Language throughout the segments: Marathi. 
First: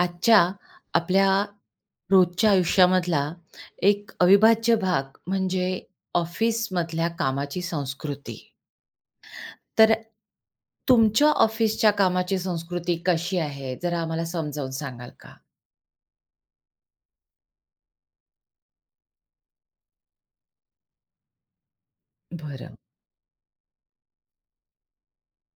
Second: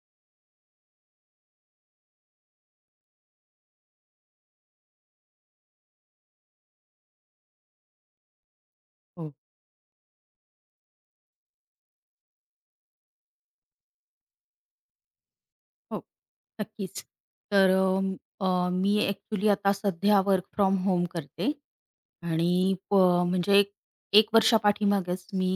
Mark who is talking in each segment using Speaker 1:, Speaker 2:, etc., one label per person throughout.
Speaker 1: आजच्या आपल्या रोजच्या आयुष्यामधला एक अविभाज्य भाग म्हणजे ऑफिसमधल्या कामाची संस्कृती.
Speaker 2: हो,
Speaker 1: तर तुमच्या ऑफिसच्या कामाची संस्कृती कशी आहे? जरा आम्हाला समजावून सांगाल का?
Speaker 2: हो. नक्कीच. तर अ, अ, मी ॲक्चुअली आता सध्या वर्क फ्रॉम होम करते. आणि
Speaker 1: बरं,
Speaker 2: म्हणजे एक 1 वर्षापाठीमागेच मी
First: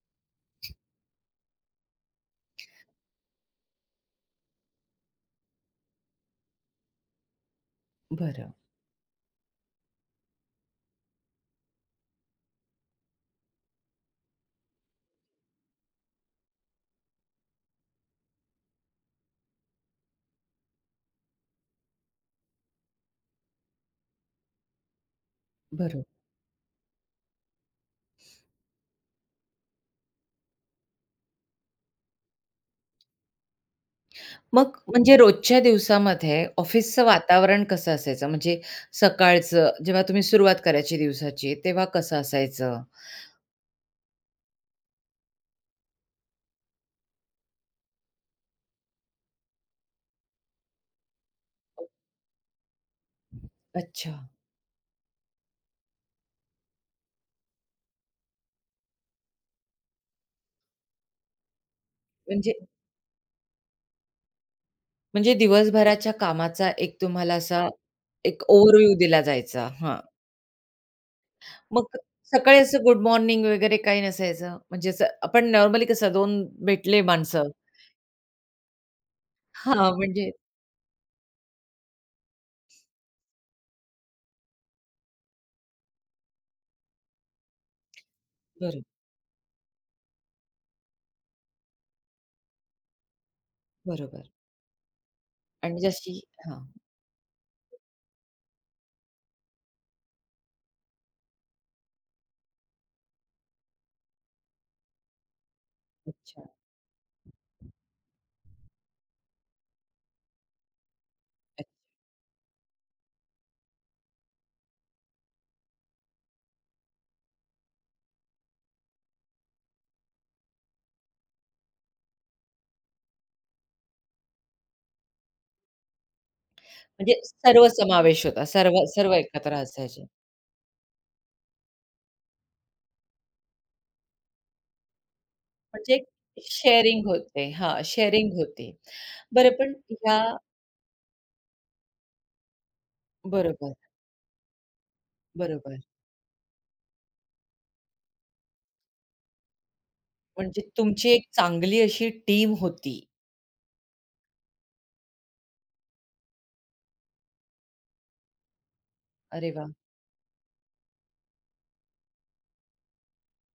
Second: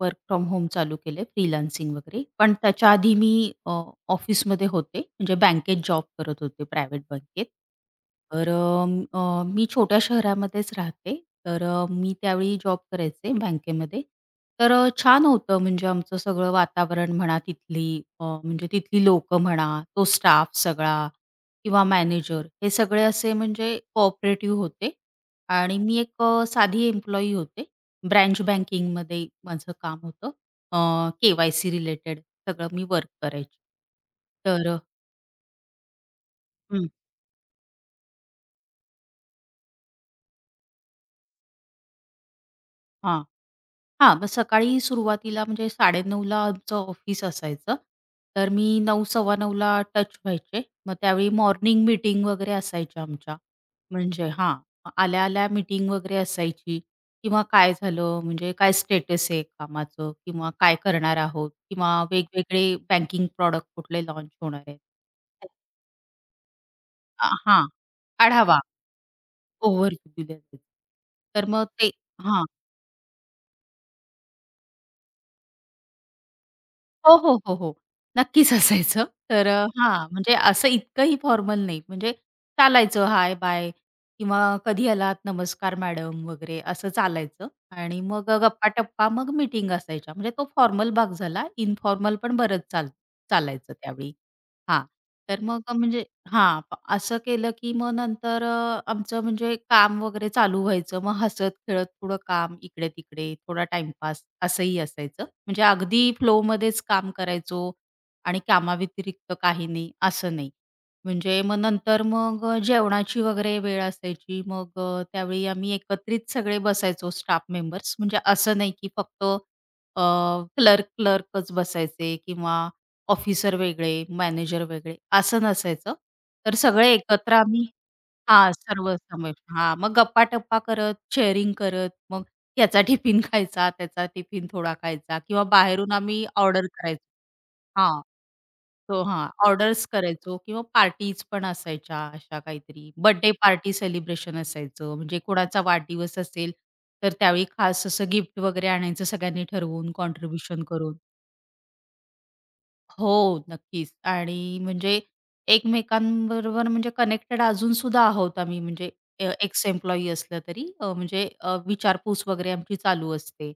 Speaker 2: वर्क फ्रॉम होम चालू केलं आहे, फ्रीलान्सिंग वगैरे. पण त्याच्या आधी मी अ, ऑफिसमध्ये होते, म्हणजे बँकेत जॉब करत होते, प्रायव्हेट बँकेत. तर
Speaker 1: बरं,
Speaker 2: मी छोट्या शहरामध्येच राहते, तर मी त्यावेळी जॉब करायचे बँकेमध्ये. तर छान होतं म्हणजे आमचं सगळं वातावरण म्हणा तिथली म्हणजे तिथली लोकं म्हणा, तो स्टाफ सगळा किंवा मॅनेजर हे सगळे असे म्हणजे कोऑपरेटिव्ह होते. आणि मी
Speaker 1: बरं.
Speaker 2: एक साधी एम्प्लॉयी होते. ब्रँच बँकिंगमध्ये माझं काम होतं. के-वाय-सी रिलेटेड सगळं मी वर्क करायची. तर
Speaker 1: मग म्हणजे रोजच्या दिवसामध्ये
Speaker 2: हं.
Speaker 1: ऑफिसचं वातावरण कसं असायचं? म्हणजे सकाळचं जेव्हा तुम्ही सुरुवात करायची दिवसाची, तेव्हा कसं असायचं?
Speaker 2: हां. हां, मग सकाळी सुरुवातीला म्हणजे 9:30ला आमचं ऑफिस असायचं. तर मी 9:00-9:15ला टच व्हायचे. मग त्यावेळी मॉर्निंग मीटिंग वगैरे असायच्या आमच्या.
Speaker 1: अच्छा.
Speaker 2: म्हणजे हां, मग आल्या-आल्या मीटिंग वगैरे असायची किंवा काय झालं, म्हणजे काय स्टेटस आहे कामाचं किंवा काय करणार आहोत किंवा
Speaker 1: म्हणजे
Speaker 2: वेगवेगळे बँकिंग प्रॉडक्ट कुठले लॉन्च होणार आहेत.
Speaker 1: म्हणजे दिवसभराच्या कामाचा एक तुम्हाला असा
Speaker 2: हां,
Speaker 1: एक
Speaker 2: आढावा,
Speaker 1: ओव्हरव्ह्यू दिला जायचा. हां.
Speaker 2: ओव्हरव्ह्यू दिला जायचा. तर मग ते
Speaker 1: मग
Speaker 2: हां.
Speaker 1: सकाळी असं गुड मॉर्निंग वगैरे काही नसायचं. म्हणजे असं आपण नॉर्मली कसं 2 भेटले
Speaker 2: हो, हो,
Speaker 1: माणसं
Speaker 2: हो, हो. नक्कीच असायचं. तर
Speaker 1: हां,
Speaker 2: हां,
Speaker 1: म्हणजे
Speaker 2: म्हणजे असं इतकंही फॉर्मल नाही. म्हणजे चालायचं हाय, बाय किंवा कधी आलात, नमस्कार मॅडम वगैरे असं चालायचं आणि मग
Speaker 1: बरोबर,
Speaker 2: गप्पा-टप्पा मग मीटिंग असायच्या. म्हणजे तो फॉर्मल भाग झाला. इन्फॉर्मल पण बरंच चालायचं त्यावेळी.
Speaker 1: बरोबर.
Speaker 2: हां, तर मग
Speaker 1: आणि
Speaker 2: म्हणजे
Speaker 1: जशी हां,
Speaker 2: हां, असं केलं की मग नंतर आमचं म्हणजे काम वगैरे चालू व्हायचं. मग हसत-खेळत थोडं काम इकडे-तिकडे, थोडा टाईमपास असंही असायचं. म्हणजे अगदी
Speaker 1: अच्छा.
Speaker 2: फ्लोमध्येच काम करायचो आणि कामाव्यतिरिक्त काही नाही, असं नाही. म्हणजे मग नंतर मग जेवणाची वगैरे वेळ असायची. मग त्यावेळी आम्ही एकत्रित सगळे बसायचो स्टाफ मेंबर्स. म्हणजे असं नाही की फक्त अ, क्लर्कच बसायचे किंवा ऑफिसर वेगळे, मॅनेजर वेगळे असं नसायचं. तर सगळे
Speaker 1: म्हणजे
Speaker 2: एकत्र
Speaker 1: सर्व
Speaker 2: आम्ही
Speaker 1: समावेश होता.
Speaker 2: हां,
Speaker 1: सर्व
Speaker 2: सर्व
Speaker 1: सर्व
Speaker 2: समेट.
Speaker 1: एकत्र
Speaker 2: हां, मग
Speaker 1: असायचे.
Speaker 2: गप्पा-टप्पा करत, शेअरिंग करत, मग याचा टिफिन खायचा, त्याचा टिफिन थोडा खायचा किंवा बाहेरून
Speaker 1: म्हणजे एक
Speaker 2: आम्ही ऑर्डर करायचो.
Speaker 1: शेअरिंग होते. हां,
Speaker 2: हां,
Speaker 1: शेअरिंग होती.
Speaker 2: तो हां,
Speaker 1: बरं पण
Speaker 2: ऑर्डर्स
Speaker 1: ह्या
Speaker 2: करायचो किंवा पार्टीज पण असायच्या अशा काहीतरी. बर्थडे पार्टी
Speaker 1: बरोबर,
Speaker 2: सेलिब्रेशन असायचं. म्हणजे कोणाचा
Speaker 1: बरोबर.
Speaker 2: वाढदिवस असेल, तर त्यावेळी खास असं गिफ्ट वगैरे आणायचं सगळ्यांनी ठरवून,
Speaker 1: म्हणजे
Speaker 2: कॉन्ट्रिब्युशन करून.
Speaker 1: तुमची एक चांगली अशी टीम होती.
Speaker 2: हो, नक्कीच. आणि म्हणजे एकमेकांबरोबर म्हणजे कनेक्टेड अजून सुद्धा आहोत आम्ही म्हणजे
Speaker 1: अरे वाह!
Speaker 2: एक्स-एम्प्लॉयी असलं तरी म्हणजे विचारपूस वगैरे आमची चालू असते.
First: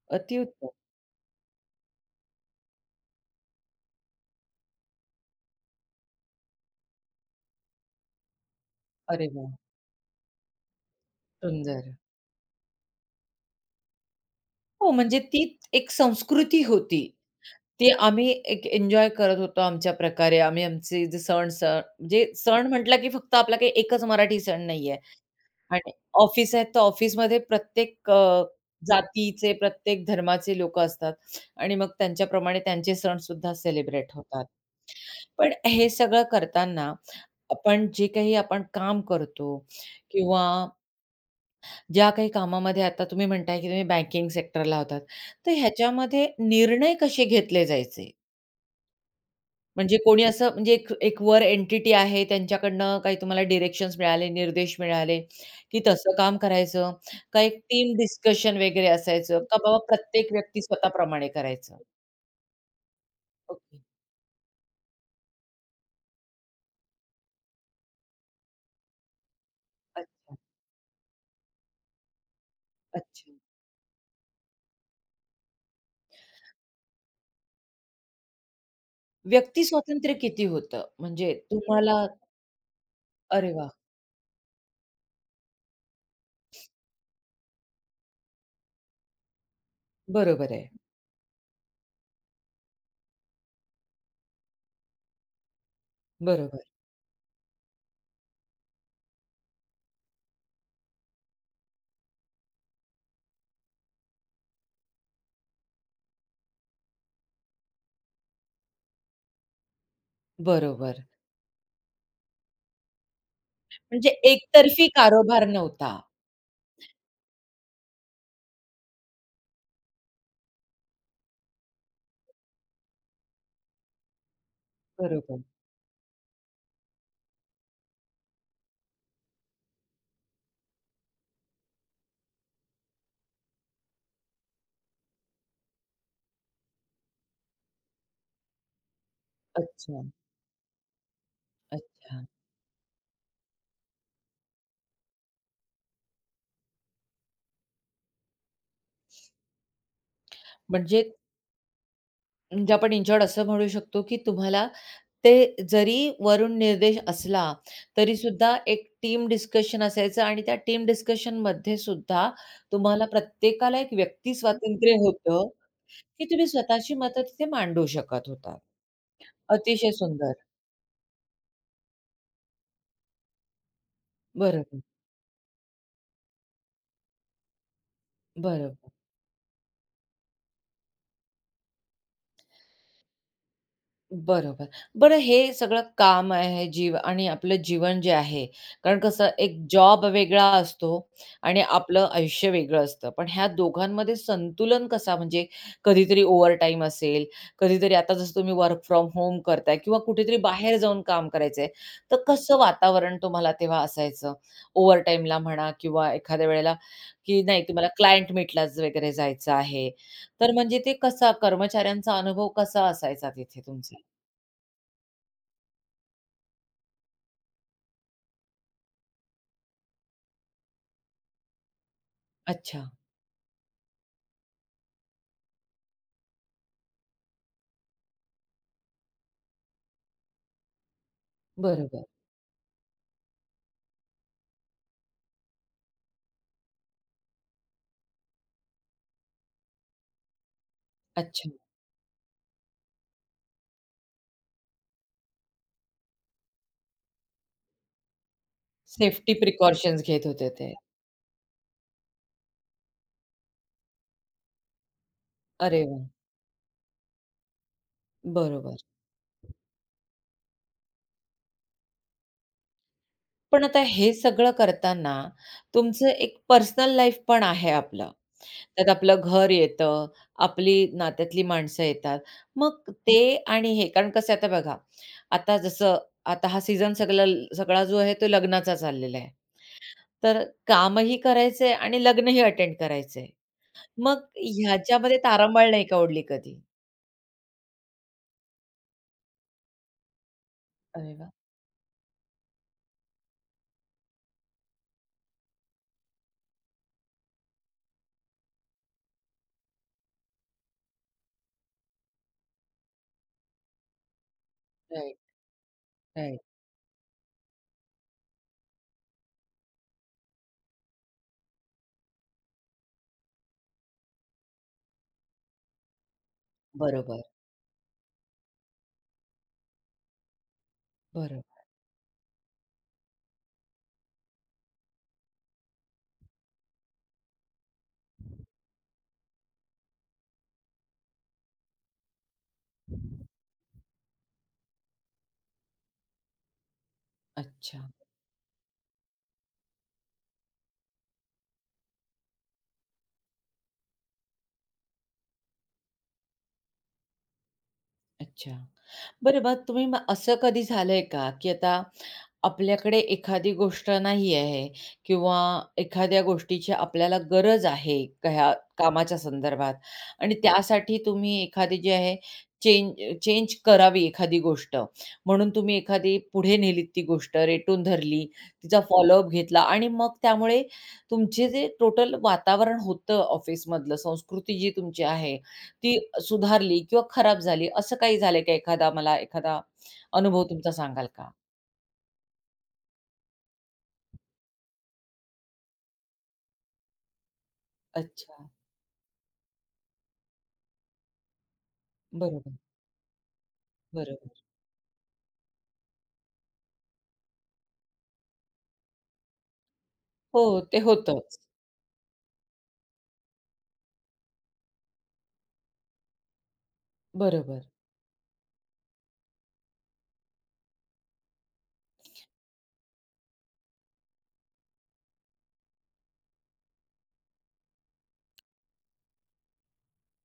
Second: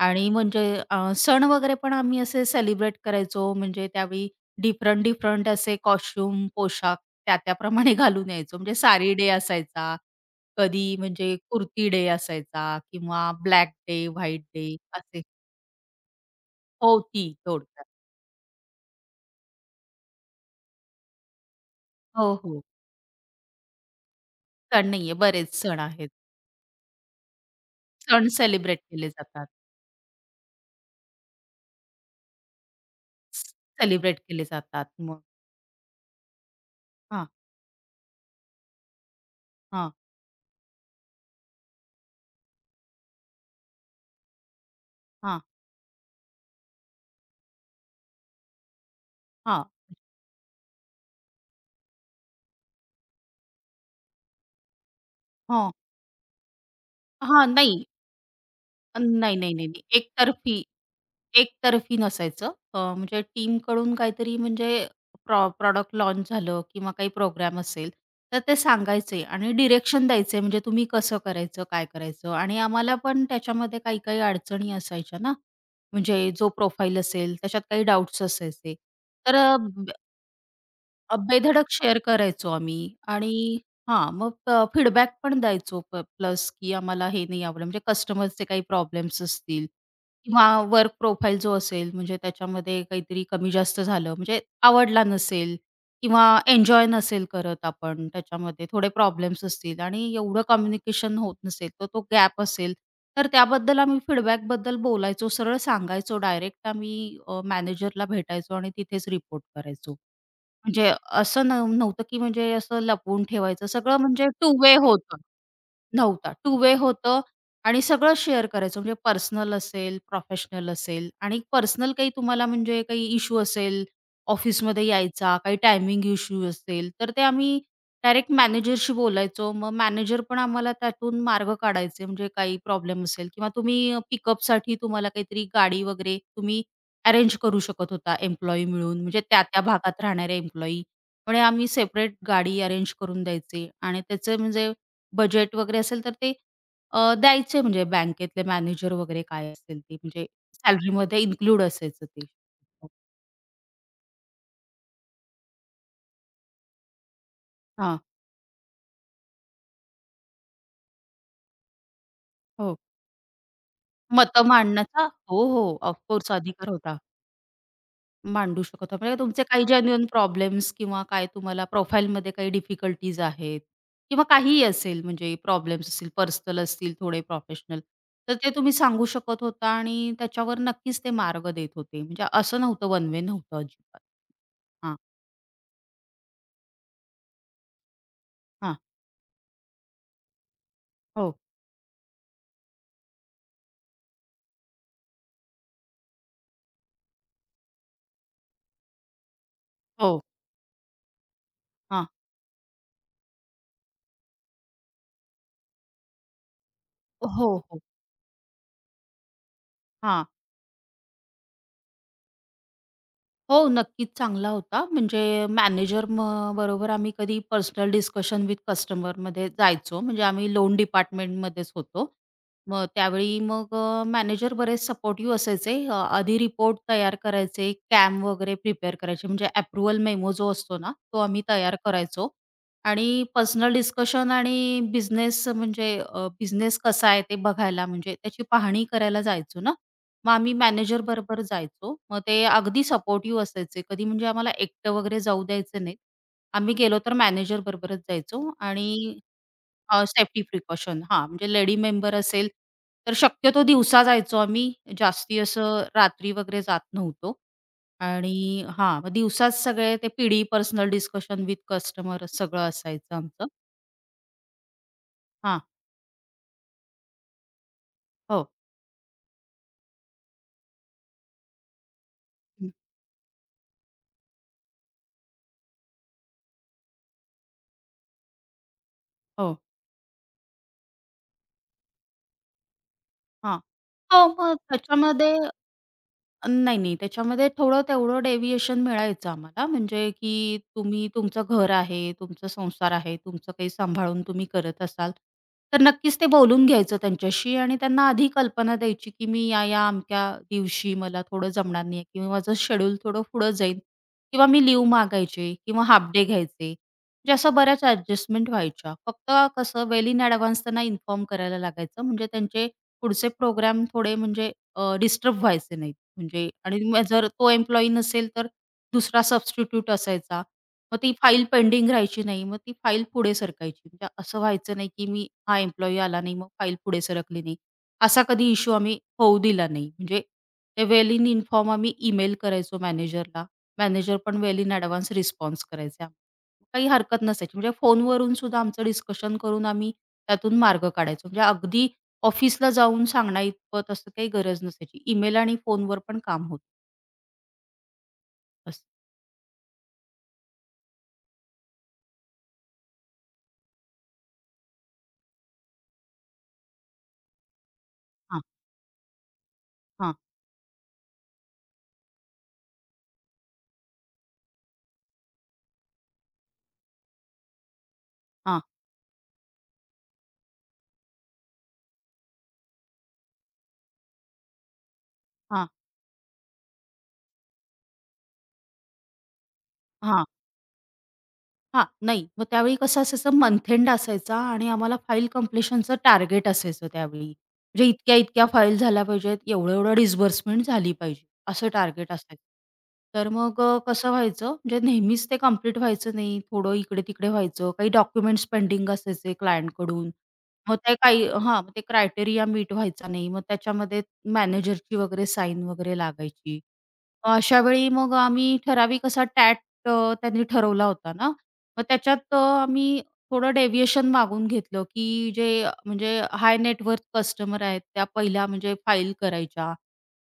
Speaker 2: आणि म्हणजे
Speaker 1: अतिउत्तम.
Speaker 2: सण वगैरे पण आम्ही असे सेलिब्रेट करायचो म्हणजे त्यावेळी डिफरंट, डिफरंट असे कॉस्ट्यूम, पोशाख त्या-त्याप्रमाणे घालून यायचो. म्हणजे साडी
Speaker 1: अरे
Speaker 2: डे
Speaker 1: वाह!
Speaker 2: असायचा, कधी म्हणजे
Speaker 1: सुंदर.
Speaker 2: कुर्ती डे असायचा किंवा ब्लॅक डे, व्हाईट डे
Speaker 1: हो, म्हणजे
Speaker 2: असे
Speaker 1: ती एक संस्कृती
Speaker 2: हो,
Speaker 1: होती.
Speaker 2: ती थोडक्यात.
Speaker 1: ती आम्ही एक एन्जॉय करत होतो आमच्या प्रकारे. आम्ही आमचे जे सण स म्हणजे
Speaker 2: हो, हो.
Speaker 1: सण म्हटला की फक्त आपला काही एकच मराठी सण
Speaker 2: सण
Speaker 1: नाहीये
Speaker 2: नाहीये, बरेच सण
Speaker 1: आणि
Speaker 2: आहेत.
Speaker 1: ऑफिस आहेत, तर ऑफिसमध्ये प्रत्येक
Speaker 2: सण सेलिब्रेट केले जातात.
Speaker 1: जातीचे, प्रत्येक धर्माचे लोकं असतात आणि मग त्यांच्याप्रमाणे त्यांचे सणसुद्धा सेलिब्रेट
Speaker 2: सेलिब्रेट केले
Speaker 1: होतात.
Speaker 2: जातात. मग
Speaker 1: पण हे सगळं करताना
Speaker 2: हां,
Speaker 1: आपण जे काही काम करतो
Speaker 2: हां,
Speaker 1: किंवा ज्या काही कामामध्ये आता तुम्ही म्हणताय, की तुम्ही बँकिंग सेक्टरला होतात.
Speaker 2: हां,
Speaker 1: तर ह्याच्यामध्ये निर्णय कसे घेतले जायचे?
Speaker 2: हां,
Speaker 1: म्हणजे कोणी असं म्हणजे एक एक वर एंटिटी आहे, त्यांच्याकडनं काही तुम्हाला डायरेक्शन्स मिळाले, निर्देश मिळाले,
Speaker 2: हां,
Speaker 1: की तसं काम करायचं? का
Speaker 2: हां.
Speaker 1: एक
Speaker 2: नाही,
Speaker 1: टीम डिस्कशन वगैरे
Speaker 2: नाही,
Speaker 1: असायचं?
Speaker 2: नाही,
Speaker 1: का
Speaker 2: नाही,
Speaker 1: बाबा
Speaker 2: नाही.
Speaker 1: प्रत्येक व्यक्ती
Speaker 2: एकतर्फी
Speaker 1: स्वतःप्रमाणे करायचं?
Speaker 2: एकतर्फी नसायचं. म्हणजे
Speaker 1: ओके.
Speaker 2: टीमकडून काहीतरी म्हणजे प्रॉडक्ट लाँच झालं किंवा काही प्रोग्राम असेल, तर ते सांगायचे आणि डिरेक्शन
Speaker 1: अच्छा,
Speaker 2: द्यायचे म्हणजे तुम्ही कसं करायचं, काय करायचं आणि आम्हाला पण
Speaker 1: अच्छा.
Speaker 2: त्याच्यामध्ये काही-काही अडचणी असायच्या ना, म्हणजे जो प्रोफाईल असेल त्याच्यात काही डाउट्स असायचे. तर
Speaker 1: व्यक्ती स्वातंत्र्य किती होतं? म्हणजे
Speaker 2: बेधडक शेअर
Speaker 1: तुम्हाला
Speaker 2: करायचो आम्ही
Speaker 1: अरे
Speaker 2: आणि
Speaker 1: वाह!
Speaker 2: हां, मग फीडबॅक पण द्यायचो प्लस, की आम्हाला हे नाही आवडलं. म्हणजे कस्टमरचे काही प्रॉब्लेम्स असतील किंवा
Speaker 1: बरोबर आहे.
Speaker 2: वर्क प्रोफाईल जो असेल म्हणजे त्याच्यामध्ये काहीतरी कमी जास्त झालं, म्हणजे आवडला नसेल किंवा
Speaker 1: बरोबर,
Speaker 2: एन्जॉय नसेल करत आपण त्याच्यामध्ये थोडे प्रॉब्लेम्स असतील आणि एवढं कम्युनिकेशन होत नसेल, तर तो गॅप असेल, तर त्याबद्दल आम्ही फीडबॅकबद्दल बोलायचो, सरळ सांगायचो. डायरेक्ट आम्ही मॅनेजरला भेटायचो आणि तिथेच रिपोर्ट करायचो. म्हणजे
Speaker 1: बरोबर.
Speaker 2: असं नव्हतं, की म्हणजे असं लपवून ठेवायचं. सगळं
Speaker 1: म्हणजे
Speaker 2: म्हणजे टू वे
Speaker 1: एकतर्फी
Speaker 2: होतं.
Speaker 1: कारोबार नव्हता.
Speaker 2: नव्हता. टू वे होतं आणि सगळं शेअर करायचो. म्हणजे पर्सनल असेल, प्रोफेशनल असेल आणि पर्सनल काही तुम्हाला म्हणजे काही इश्यू असेल, ऑफिसमध्ये यायचा,
Speaker 1: बरोबर.
Speaker 2: काही टायमिंग इश्यू असेल, तर ते आम्ही डायरेक्ट मॅनेजरशी बोलायचो. मग मॅनेजर पण आम्हाला त्यातून मार्ग काढायचे. म्हणजे काही प्रॉब्लेम असेल किंवा तुम्ही पिकअपसाठी तुम्हाला काहीतरी गाडी वगैरे तुम्ही अरेंज करू शकत होता एम्प्लॉयी मिळून. म्हणजे त्या-त्या भागात
Speaker 1: अच्छा,
Speaker 2: राहणारे एम्प्लॉयी. पण आम्ही सेपरेट
Speaker 1: अच्छा.
Speaker 2: गाडी अरेंज करून द्यायचे आणि त्याचे म्हणजे बजेट वगैरे असेल तर ते द्यायचे म्हणजे बँकेतले मॅनेजर वगैरे काय असेल ते म्हणजे
Speaker 1: म्हणजे
Speaker 2: सॅलरीमध्ये इन्क्लूड असायचं ते.
Speaker 1: म्हणजे आपण इन शॉर्ट असं म्हणू शकतो, की तुम्हाला ते जरी वरून निर्देश असला,
Speaker 2: हां,
Speaker 1: तरी सुद्धा एक टीम डिस्कशन असायचं आणि त्या टीम डिस्कशनमध्ये सुद्धा
Speaker 2: हो.
Speaker 1: तुम्हाला प्रत्येकाला एक व्यक्ती
Speaker 2: मतं
Speaker 1: स्वातंत्र्य
Speaker 2: मांडण्याचा हो,
Speaker 1: होतं,
Speaker 2: हो,
Speaker 1: की
Speaker 2: ऑफकोर्स
Speaker 1: तुम्ही
Speaker 2: अधिकार
Speaker 1: स्वतःची
Speaker 2: होता.
Speaker 1: मतं तिथे मांडू शकत होता.
Speaker 2: मांडू शकत होता. म्हणजे तुमचे काही
Speaker 1: अतिशय
Speaker 2: जेन्युइन
Speaker 1: सुंदर.
Speaker 2: प्रॉब्लेम्स किंवा काय तुम्हाला प्रोफाईलमध्ये काही डिफिकल्टीज आहेत किंवा काहीही
Speaker 1: बरोबर,
Speaker 2: असेल म्हणजे प्रॉब्लेम्स असतील, पर्सनल असतील, थोडे प्रोफेशनल, तर ते तुम्ही
Speaker 1: बरोबर.
Speaker 2: सांगू शकत होता आणि त्याच्यावर नक्कीच ते मार्ग देत होते. म्हणजे असं नव्हतं वन वे नव्हतं अजिबात.
Speaker 1: बरोबर.
Speaker 2: हां,
Speaker 1: बरं हे सगळं काम आहे, जीव आणि आपलं जीवन जे आहे,
Speaker 2: हां.
Speaker 1: कारण कसं एक जॉब वेगळा असतो
Speaker 2: हो.
Speaker 1: आणि आपलं आयुष्य वेगळं असतं. पण ह्या दोघांमध्ये संतुलन कसा म्हणजे कधीतरी ओव्हरटाईम असेल, कधीतरी आता जसं तुम्ही वर्क फ्रॉम होम करताय किंवा
Speaker 2: हो,
Speaker 1: कुठेतरी बाहेर जाऊन काम करायचंय,
Speaker 2: हां.
Speaker 1: तर कसं वातावरण तुम्हाला तेव्हा असायचं? ओव्हरटाईमला म्हणा किंवा एखाद्या वेळेला, की
Speaker 2: हो,
Speaker 1: नाही
Speaker 2: हो.
Speaker 1: तुम्हाला क्लायंट मीटलाच वगैरे जायचं आहे.
Speaker 2: हां.
Speaker 1: तर म्हणजे ते कसा कर्मचाऱ्यांचा अनुभव कसा असायचा तिथे
Speaker 2: हो,
Speaker 1: तुमचा?
Speaker 2: नक्कीच चांगला होता. म्हणजे मॅनेजर म, बरोबर आम्ही कधी पर्सनल डिस्कशन विथ कस्टमरमध्ये जायचो. म्हणजे आम्ही लोन डिपार्टमेंटमध्येच होतो.
Speaker 1: अच्छा.
Speaker 2: मग त्यावेळी मग मॅनेजर बरेच सपोर्टिव्ह असायचे. आधी रिपोर्ट तयार करायचे, कॅम वगैरे प्रिपेअर करायचे. म्हणजे अप्रूव्हल मेमो जो असतो ना, तो आम्ही तयार
Speaker 1: बरोबर.
Speaker 2: करायचो. आणि पर्सनल डिस्कशन आणि बिझनेस म्हणजे बिझनेस कसा आहे ते बघायला म्हणजे त्याची पाहणी करायला जायचो ना. मग आम्ही मॅनेजर बरोबर
Speaker 1: अच्छा.
Speaker 2: जायचो. मग ते अगदी सपोर्टिव्ह असायचे. कधी म्हणजे आम्हाला एकटं वगैरे जाऊ द्यायचे नाहीत. आम्ही गेलो तर मॅनेजर बरोबरच जायचो आणि
Speaker 1: सेफ्टी प्रिकॉशन्स घेत
Speaker 2: सेफ्टी
Speaker 1: होते ते.
Speaker 2: प्रिकॉशन हां, म्हणजे लेडी मेंबर असेल, तर शक्यतो दिवसा जायचो आम्ही. जास्ती
Speaker 1: अरे
Speaker 2: असं
Speaker 1: वा,
Speaker 2: रात्री वगैरे जात नव्हतो आणि
Speaker 1: बरोबर.
Speaker 2: हां, मग दिवसाच सगळे ते PD personal discussion with customer सगळं असायचं आमचं.
Speaker 1: पण आता हे सगळं करताना
Speaker 2: हां.
Speaker 1: तुमचं एक पर्सनल लाईफ पण आहे आपलं.
Speaker 2: हो.
Speaker 1: त्यात आपलं घर येतं, आपली नात्यातली माणसं येतात.
Speaker 2: हं.
Speaker 1: मग ते आणि हे कारण कसं आहे आता बघा, आता जसं आता हा सीझन सगळा सगळा जो आहे तो लग्नाचा चाललेला आहे.
Speaker 2: हो.
Speaker 1: तर कामही करायचंय आणि लग्नही अटेंड करायचंय.
Speaker 2: हां. हो,
Speaker 1: मग
Speaker 2: मग
Speaker 1: ह्याच्यामध्ये
Speaker 2: त्याच्यामध्ये
Speaker 1: तारांबळ नाही का उडली कधी?
Speaker 2: नाही, नाही. त्याच्यामध्ये थोडं तेवढं डेव्हिएशन मिळायचं आम्हाला. म्हणजे की तुम्ही
Speaker 1: अरे वाह!
Speaker 2: तुमचं घर आहे, तुमचा संसार आहे, तुमचं काही सांभाळून तुम्ही करत असाल, तर नक्कीच ते बोलून घ्यायचं त्यांच्याशी आणि त्यांना आधी कल्पना द्यायची, की मी या-या अमक्या दिवशी मला थोडं जमणार नाही किंवा माझं शेड्यूल थोडं पुढं जाईल किंवा मी लीव्ह
Speaker 1: राइट,
Speaker 2: मागायची किंवा हाल्फ डे
Speaker 1: राइट.
Speaker 2: घ्यायचे. म्हणजे असं बऱ्याच ॲडजस्टमेंट व्हायच्या. फक्त कसं वेल इन ॲडव्हान्स त्यांना इन्फॉर्म करायला लागायचं. म्हणजे त्यांचे पुढचे प्रोग्राम थोडे म्हणजे डिस्टर्ब व्हायचे नाहीत. म्हणजे आणि मग
Speaker 1: बरोबर.
Speaker 2: जर तो एम्प्लॉयी नसेल तर दुसरा सबस्टिट्यूट असायचा. मग ती
Speaker 1: बरं.
Speaker 2: फाईल पेंडिंग राहायची नाही. मग ती फाईल पुढे सरकायची. म्हणजे असं व्हायचं नाही, की मी हा एम्प्लॉयी आला नाही, मग फाईल पुढे सरकली नाही. असा कधी इश्यू आम्ही होऊ दिला नाही. म्हणजे ते वेल इन इन्फॉर्म आम्ही ईमेल करायचो मॅनेजरला. मॅनेजर पण वेल इन ॲडव्हान्स रिस्पॉन्स करायचा. काही हरकत नसायची. म्हणजे
Speaker 1: अच्छा,
Speaker 2: फोनवरून सुद्धा आमचं डिस्कशन करून आम्ही त्यातून मार्ग काढायचो. म्हणजे अगदी ऑफिसला जाऊन सांगण्याइतपत असं काही गरज नसायची. ईमेल आणि फोनवर पण काम होतं.
Speaker 1: अच्छा.
Speaker 2: असं.
Speaker 1: बरं मग तुम्ही असं कधी झालंय का, की आता आपल्याकडे एखादी गोष्ट नाही आहे किंवा एखाद्या गोष्टीची आपल्याला गरज आहे का-
Speaker 2: हां,
Speaker 1: ह्या कामाच्या संदर्भात
Speaker 2: हां,
Speaker 1: आणि त्यासाठी तुम्ही एखादी जी आहे चेंज चेंज करावी एखादी गोष्ट म्हणून तुम्ही एखादी पुढे नेलीत ती गोष्ट, रेटून धरली,
Speaker 2: हां,
Speaker 1: तिचा फॉलोअप घेतला आणि मग त्यामुळे तुमचे जे टोटल वातावरण होतं ऑफिसमधलं, संस्कृती जी तुमची आहे
Speaker 2: हां, हां,
Speaker 1: ती सुधारली किंवा खराब झाली, असं काही झालंय का एखादा मला एखादा
Speaker 2: हां.
Speaker 1: अनुभव तुमचा सांगाल का?
Speaker 2: हां, नाही. मग त्यावेळी कसं असायचं मंथ एंड असायचा आणि आम्हाला फाइल कंप्लीशनचं टार्गेट असायचं त्यावेळी. म्हणजे इतक्या-इतक्या
Speaker 1: अच्छा.
Speaker 2: फाइल झाल्या पाहिजेत, एवढं-एवढं डिस्बर्समेंट झाली पाहिजे, असं टार्गेट असायचं.
Speaker 1: बरोबर,
Speaker 2: तर मग कसं
Speaker 1: बरोबर.
Speaker 2: व्हायचं म्हणजे नेहमीच ते कंप्लीट व्हायचं नाही. थोडं इकडे-तिकडे व्हायचं. काही डॉक्युमेंट्स पेंडिंग असायचे क्लायंटकडून.
Speaker 1: हो,
Speaker 2: मग
Speaker 1: ते
Speaker 2: ते काही
Speaker 1: होतंच.
Speaker 2: हां, मग ते क्रायटेरिया मीट व्हायचा नाही. मग त्याच्यामध्ये मॅनेजरची वगैरे साईन वगैरे लागायची. अशा
Speaker 1: बरोबर,
Speaker 2: वेळी मग आम्ही ठराविक असा टॅट अ, त्यांनी ठरवला होता ना, मग त्याच्यात आम्ही थोडं डेव्हिएशन मागून घेतलं, की जे म्हणजे हाय नेटवर्थ कस्टमर आहेत, त्या पहिल्या म्हणजे फाईल करायच्या.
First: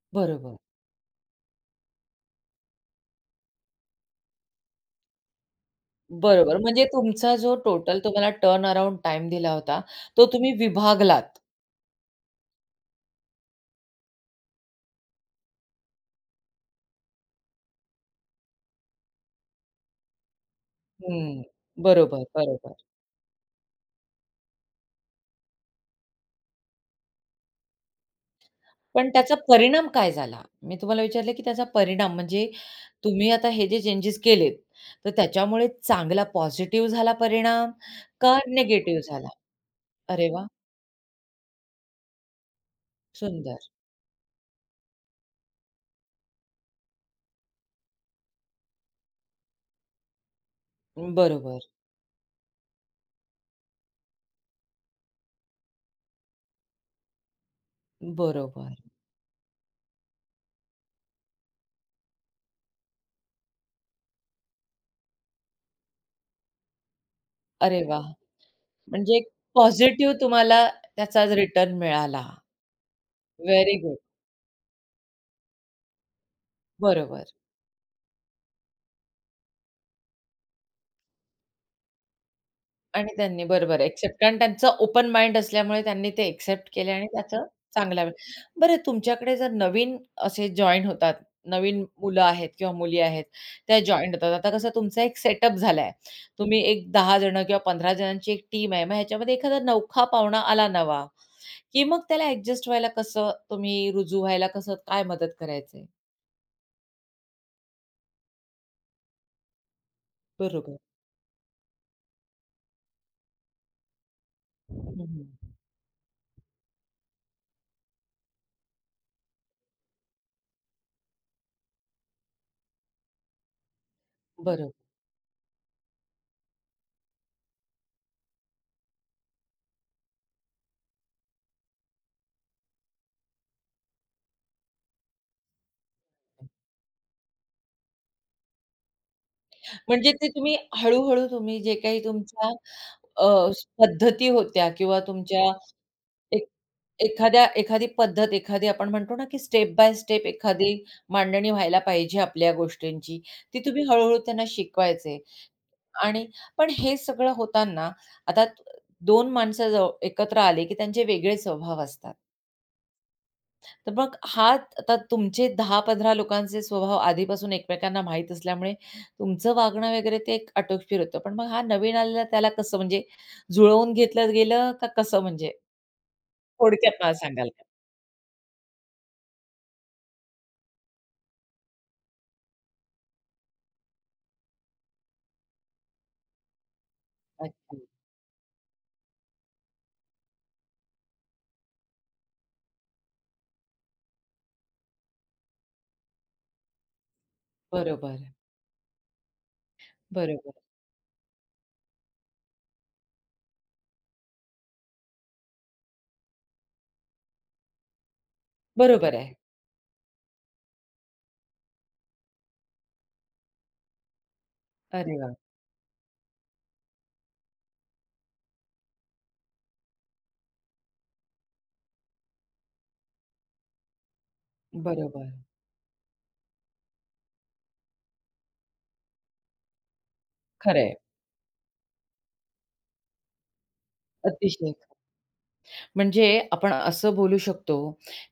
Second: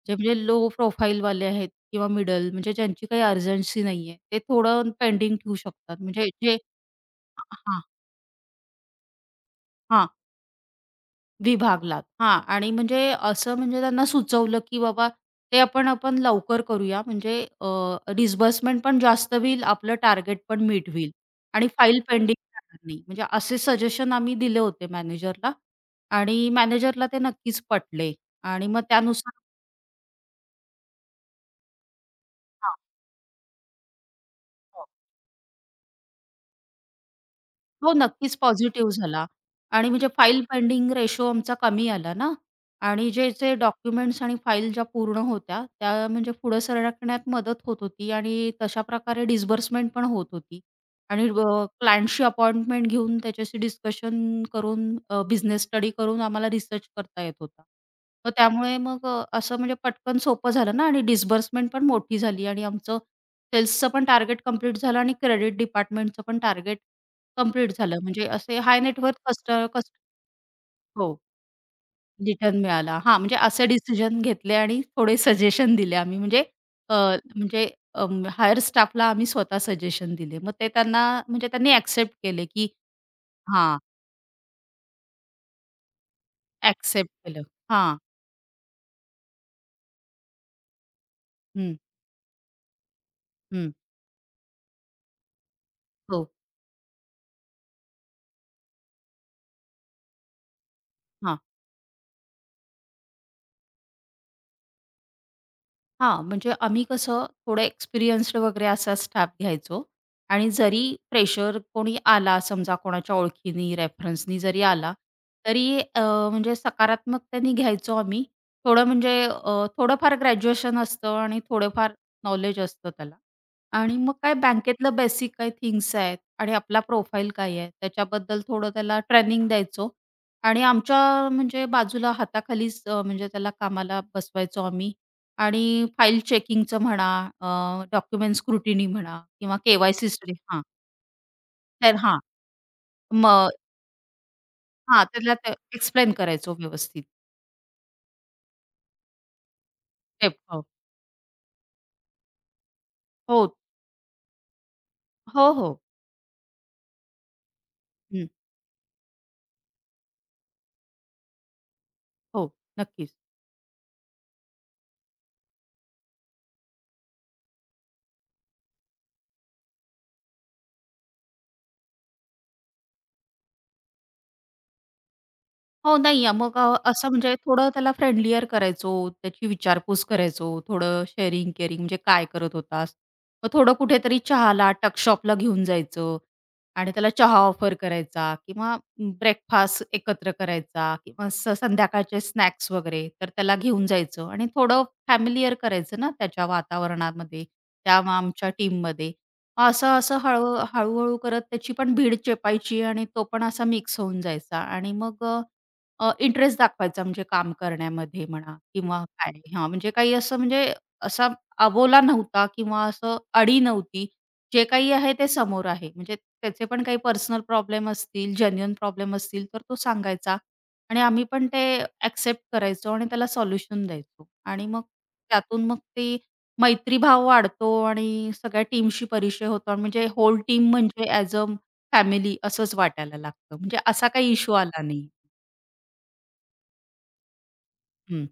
Speaker 2: जे म्हणजे
Speaker 1: बरोबर,
Speaker 2: लो प्रोफाईलवाले आहेत किंवा मिडल म्हणजे ज्यांची काही अर्जन्सी नाहीये, ते थोडं पेंडिंग ठेवू शकतात. म्हणजे जे
Speaker 1: बरोबर. म्हणजे तुमचा जो
Speaker 2: हां, हां.
Speaker 1: टोटल तुम्हाला टर्न अराउंड टाईम दिला होता, तो तुम्ही विभागलात.
Speaker 2: विभागलात. हां आणि म्हणजे असं म्हणजे त्यांना सुचवलं, की बाबा ते आपण आपण लवकर करूया म्हणजे डिस्बर्समेंट पण जास्त होईल, आपलं टार्गेट पण मीट होईल
Speaker 1: हं.
Speaker 2: आणि फाईल
Speaker 1: बरोबर,
Speaker 2: पेंडिंग
Speaker 1: बरोबर.
Speaker 2: राहणार नाही. म्हणजे असे सजेशन आम्ही दिले होते मॅनेजरला आणि मॅनेजरला ते नक्कीच पटले आणि मग
Speaker 1: पण
Speaker 2: त्यानुसार
Speaker 1: त्याचा परिणाम काय झाला? मी तुम्हाला विचारलं की त्याचा परिणाम म्हणजे
Speaker 2: हां.
Speaker 1: तुम्ही आता हे जे चेंजेस केलेत,
Speaker 2: हो.
Speaker 1: तर त्याच्यामुळे चांगला पॉझिटिव्ह झाला परिणाम
Speaker 2: हो, नक्कीच
Speaker 1: का
Speaker 2: पॉझिटिव्ह
Speaker 1: निगेटिव्ह
Speaker 2: झाला
Speaker 1: झाला?
Speaker 2: आणि म्हणजे
Speaker 1: अरे
Speaker 2: फाईल
Speaker 1: वाह!
Speaker 2: पेंडिंग रेशो आमचा कमी आला ना आणि जे जे
Speaker 1: सुंदर.
Speaker 2: डॉक्युमेंट्स आणि फाईल ज्या पूर्ण होत्या, त्या म्हणजे पुढे सरकण्यात मदत होत होती आणि तशा प्रकारे डिस्बर्समेंट पण होत होती आणि
Speaker 1: बरोबर,
Speaker 2: क्लायंटशी अपॉइंटमेंट घेऊन त्याच्याशी डिस्कशन करून बिझनेस स्टडी करून आम्हाला रिसर्च करता येत होता. मग
Speaker 1: बरोबर.
Speaker 2: त्यामुळे मग असं म्हणजे पटकन सोपं झालं ना आणि डिस्बर्समेंट पण मोठी झाली आणि आमचं सेल्सचं पण टार्गेट कंप्लीट झालं आणि क्रेडिट डिपार्टमेंटचं पण टार्गेट कंप्लीट
Speaker 1: अरे
Speaker 2: झालं.
Speaker 1: वाह!
Speaker 2: म्हणजे असे हाय नेट
Speaker 1: म्हणजे एक
Speaker 2: कस्ट कस्ट
Speaker 1: पॉझिटिव्ह तुम्हाला
Speaker 2: हो,
Speaker 1: त्याचा रिटर्न मिळाला.
Speaker 2: रिटर्न मिळाला. हां, म्हणजे असे
Speaker 1: व्हेरी गुड.
Speaker 2: डिसिजन घेतले आणि थोडे सजेशन दिले आम्ही म्हणजे अ,
Speaker 1: बरोबर
Speaker 2: म्हणजे हायर स्टाफला आम्ही स्वतः सजेशन दिले. मग ते त्यांना म्हणजे त्यांनी एक्सेप्ट केले, की
Speaker 1: आणि त्यांनी
Speaker 2: हां,
Speaker 1: बरोबर एक्सेप्ट कारण त्यांचं ओपन माइंड असल्यामुळे त्यांनी ते एक्सेप्ट केले आणि
Speaker 2: एक्सेप्ट
Speaker 1: त्याचं
Speaker 2: केलं. हां.
Speaker 1: चांगला वेळ बरं तुमच्याकडे जर नवीन असे जॉइन होतात,
Speaker 2: हं,
Speaker 1: नवीन मुलं आहेत किंवा मुली आहेत,
Speaker 2: हं.
Speaker 1: त्या जॉइन होतात. आता कसं तुमचा एक सेटअप झालाय.
Speaker 2: हो.
Speaker 1: तुम्ही एक 10 जण किंवा 15 जणांची एक टीम आहे. मग ह्याच्यामध्ये एखादा नवखा पाहुणा आला नवा.
Speaker 2: हां.
Speaker 1: की मग त्याला ॲडजस्ट व्हायला कसं तुम्ही रुजू व्हायला कसं काय मदत करायचे?
Speaker 2: हां, म्हणजे आम्ही कसं थोडं एक्सपिरियन्स्ड वगैरे असा स्टाफ घ्यायचो आणि
Speaker 1: बरोबर.
Speaker 2: जरी प्रेशर कोणी आला समजा कोणाच्या ओळखीनी, रेफरन्सनी जरी आला,
Speaker 1: हं, हं.
Speaker 2: तरी म्हणजे सकारात्मक त्यांनी घ्यायचो आम्ही. थोडं म्हणजे थोडंफार ग्रॅज्युएशन असतं आणि थोडंफार नॉलेज असतं त्याला आणि मग काय
Speaker 1: बरोबर.
Speaker 2: बँकेतलं बेसिक काय थिंग्स आहेत आणि आपला प्रोफाईल काय आहे, त्याच्याबद्दल थोडं त्याला ट्रेनिंग द्यायचो आणि आमच्या म्हणजे बाजूला हाताखालीच म्हणजे त्याला कामाला बसवायचो आम्ही आणि फाईल चेकिंगचं म्हणा, डॉक्युमेंट स्क्रुटिनी म्हणा किंवा के-वाय-सी
Speaker 1: म्हणजे ते
Speaker 2: स्टडी
Speaker 1: तुम्ही
Speaker 2: हां,
Speaker 1: हळू-हळू तुम्ही जे
Speaker 2: तर
Speaker 1: काही
Speaker 2: हां,
Speaker 1: तुमच्या अ,
Speaker 2: मग
Speaker 1: पद्धती होत्या किंवा
Speaker 2: हां, त्याला
Speaker 1: तुमच्या
Speaker 2: ते एक्सप्लेन
Speaker 1: एक
Speaker 2: करायचो व्यवस्थित.
Speaker 1: एखाद्या एखादी पद्धत, एखादी आपण म्हणतो ना, की स्टेप बाय स्टेप
Speaker 2: ते- हो,
Speaker 1: एखादी मांडणी व्हायला पाहिजे आपल्या गोष्टींची.
Speaker 2: हो, हो.
Speaker 1: ती तुम्ही हळू-हळू त्यांना शिकवायचे
Speaker 2: हो
Speaker 1: आणि पण हे सगळं होताना
Speaker 2: हं,
Speaker 1: आता 2 माणसं जव एकत्र आले, की त्यांचे वेगळे स्वभाव असतात.
Speaker 2: हो, नक्कीच.
Speaker 1: तर मग हात आता तुमचे 10-15 लोकांचे स्वभाव आधीपासून एकमेकांना माहीत असल्यामुळे तुमचं वागणं वगैरे ते एक आटोपशीर होतं. पण मग हा नवीन आलेला त्याला कसं म्हणजे जुळवून घेतलं गेलं का कसं म्हणजे?
Speaker 2: हो, नाहीये. मग
Speaker 1: थोडक्यात
Speaker 2: असं
Speaker 1: मला
Speaker 2: म्हणजे
Speaker 1: सांगाल का?
Speaker 2: थोडं त्याला फ्रेंडलीयर करायचो, त्याची विचारपूस करायचो, थोडं शेअरिंग केअरिंग म्हणजे काय करत होतास? मग थोडं कुठेतरी चहाला, टक शॉपला घेऊन जायचं आणि त्याला चहा ऑफर
Speaker 1: अच्छा.
Speaker 2: करायचा किंवा ब्रेकफास्ट एकत्र करायचा किंवा संध्याकाळचे स्नॅक्स वगैरे, तर त्याला घेऊन जायचं आणि थोडं फॅमिलियर करायचं ना त्याच्या वातावरणामध्ये, त्या
Speaker 1: बरोबर,
Speaker 2: आमच्या टीममध्ये. असं, असं
Speaker 1: बरोबर.
Speaker 2: हळू हळू करत त्याची पण भीड चेपायची आणि तो पण असा मिक्स होऊन जायचा आणि मग इंटरेस्ट दाखवायचा म्हणजे काम करण्यामध्ये म्हणा किंवा
Speaker 1: बरोबर
Speaker 2: काय
Speaker 1: आहे.
Speaker 2: हां, म्हणजे काही असं म्हणजे असा अबोला नव्हता किंवा असं अडी नव्हती. जे काही आहे
Speaker 1: अरे
Speaker 2: ते
Speaker 1: वाह!
Speaker 2: समोर आहे. म्हणजे त्याचे पण काही पर्सनल प्रॉब्लेम असतील, जेन्युइन प्रॉब्लेम असतील तर तो सांगायचा आणि आम्ही पण ते एक्सेप्ट करायचो आणि त्याला सोल्युशन द्यायचो आणि मग
Speaker 1: बरोबर.
Speaker 2: त्यातून मग ती मैत्रीभाव वाढतो आणि सगळ्या टीमशी परिचय होतो आणि म्हणजे होल टीम
Speaker 1: खरं
Speaker 2: म्हणजे ॲज अ फॅमिली असंच वाटायला लागतं. म्हणजे असा काही इश्यू
Speaker 1: अतिशय.
Speaker 2: आला नाही.
Speaker 1: म्हणजे आपण असं बोलू शकतो,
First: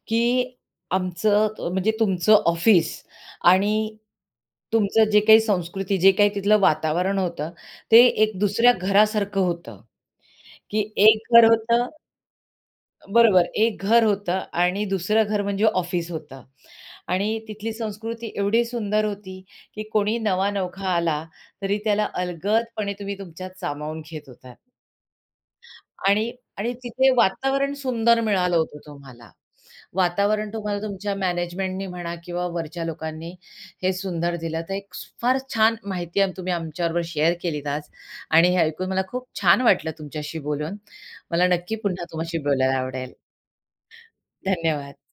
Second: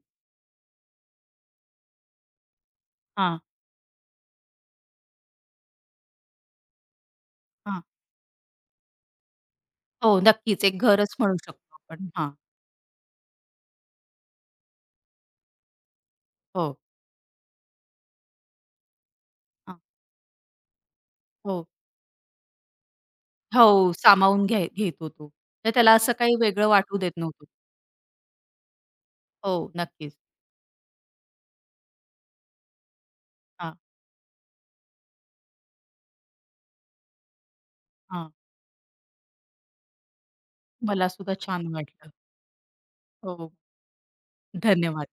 Speaker 1: की आमचं म्हणजे तुमचं ऑफिस
Speaker 2: हां,
Speaker 1: आणि तुमचं जे काही संस्कृती, जे काही तिथलं वातावरण होतं,
Speaker 2: हां.
Speaker 1: ते एक दुसऱ्या घरासारखं होतं,
Speaker 2: हो, नक्कीच एक
Speaker 1: की
Speaker 2: घरच
Speaker 1: एक
Speaker 2: म्हणू
Speaker 1: घर
Speaker 2: शकतो
Speaker 1: होतं
Speaker 2: आपण. हां,
Speaker 1: बरोबर, एक घर होतं आणि दुसरं घर म्हणजे ऑफिस होतं.
Speaker 2: हो,
Speaker 1: आणि तिथली संस्कृती एवढी सुंदर होती,
Speaker 2: हां,
Speaker 1: की कोणी नवा-नवखा आला,
Speaker 2: हो,
Speaker 1: तरी त्याला अलगदपणे तुम्ही तुमच्यात
Speaker 2: हो,
Speaker 1: सामावून घेत
Speaker 2: सामावून
Speaker 1: होतात.
Speaker 2: घ्याय घेतो तो. तर त्याला असं
Speaker 1: आणि
Speaker 2: काही वेगळं
Speaker 1: आणि
Speaker 2: वाटू
Speaker 1: तिथे
Speaker 2: देत नव्हतो.
Speaker 1: वातावरण सुंदर मिळालं होतं तुम्हाला.
Speaker 2: हो, नक्कीच.
Speaker 1: वातावरण तुम्हाला तुमच्या मॅनेजमेंटनी म्हणा किंवा वरच्या लोकांनी
Speaker 2: हां,
Speaker 1: हे सुंदर दिलं. तर एक फार छान माहिती आम तुम्ही आमच्याबरोबर शेअर केलीत आज
Speaker 2: हां.
Speaker 1: आणि हे ऐकून मला खूप छान वाटलं तुमच्याशी बोलून.
Speaker 2: मला सुद्धा
Speaker 1: मला
Speaker 2: छान
Speaker 1: नक्की पुन्हा
Speaker 2: वाटलं.
Speaker 1: तुमच्याशी बोलायला आवडेल.
Speaker 2: हो,
Speaker 1: धन्यवाद.
Speaker 2: धन्यवाद.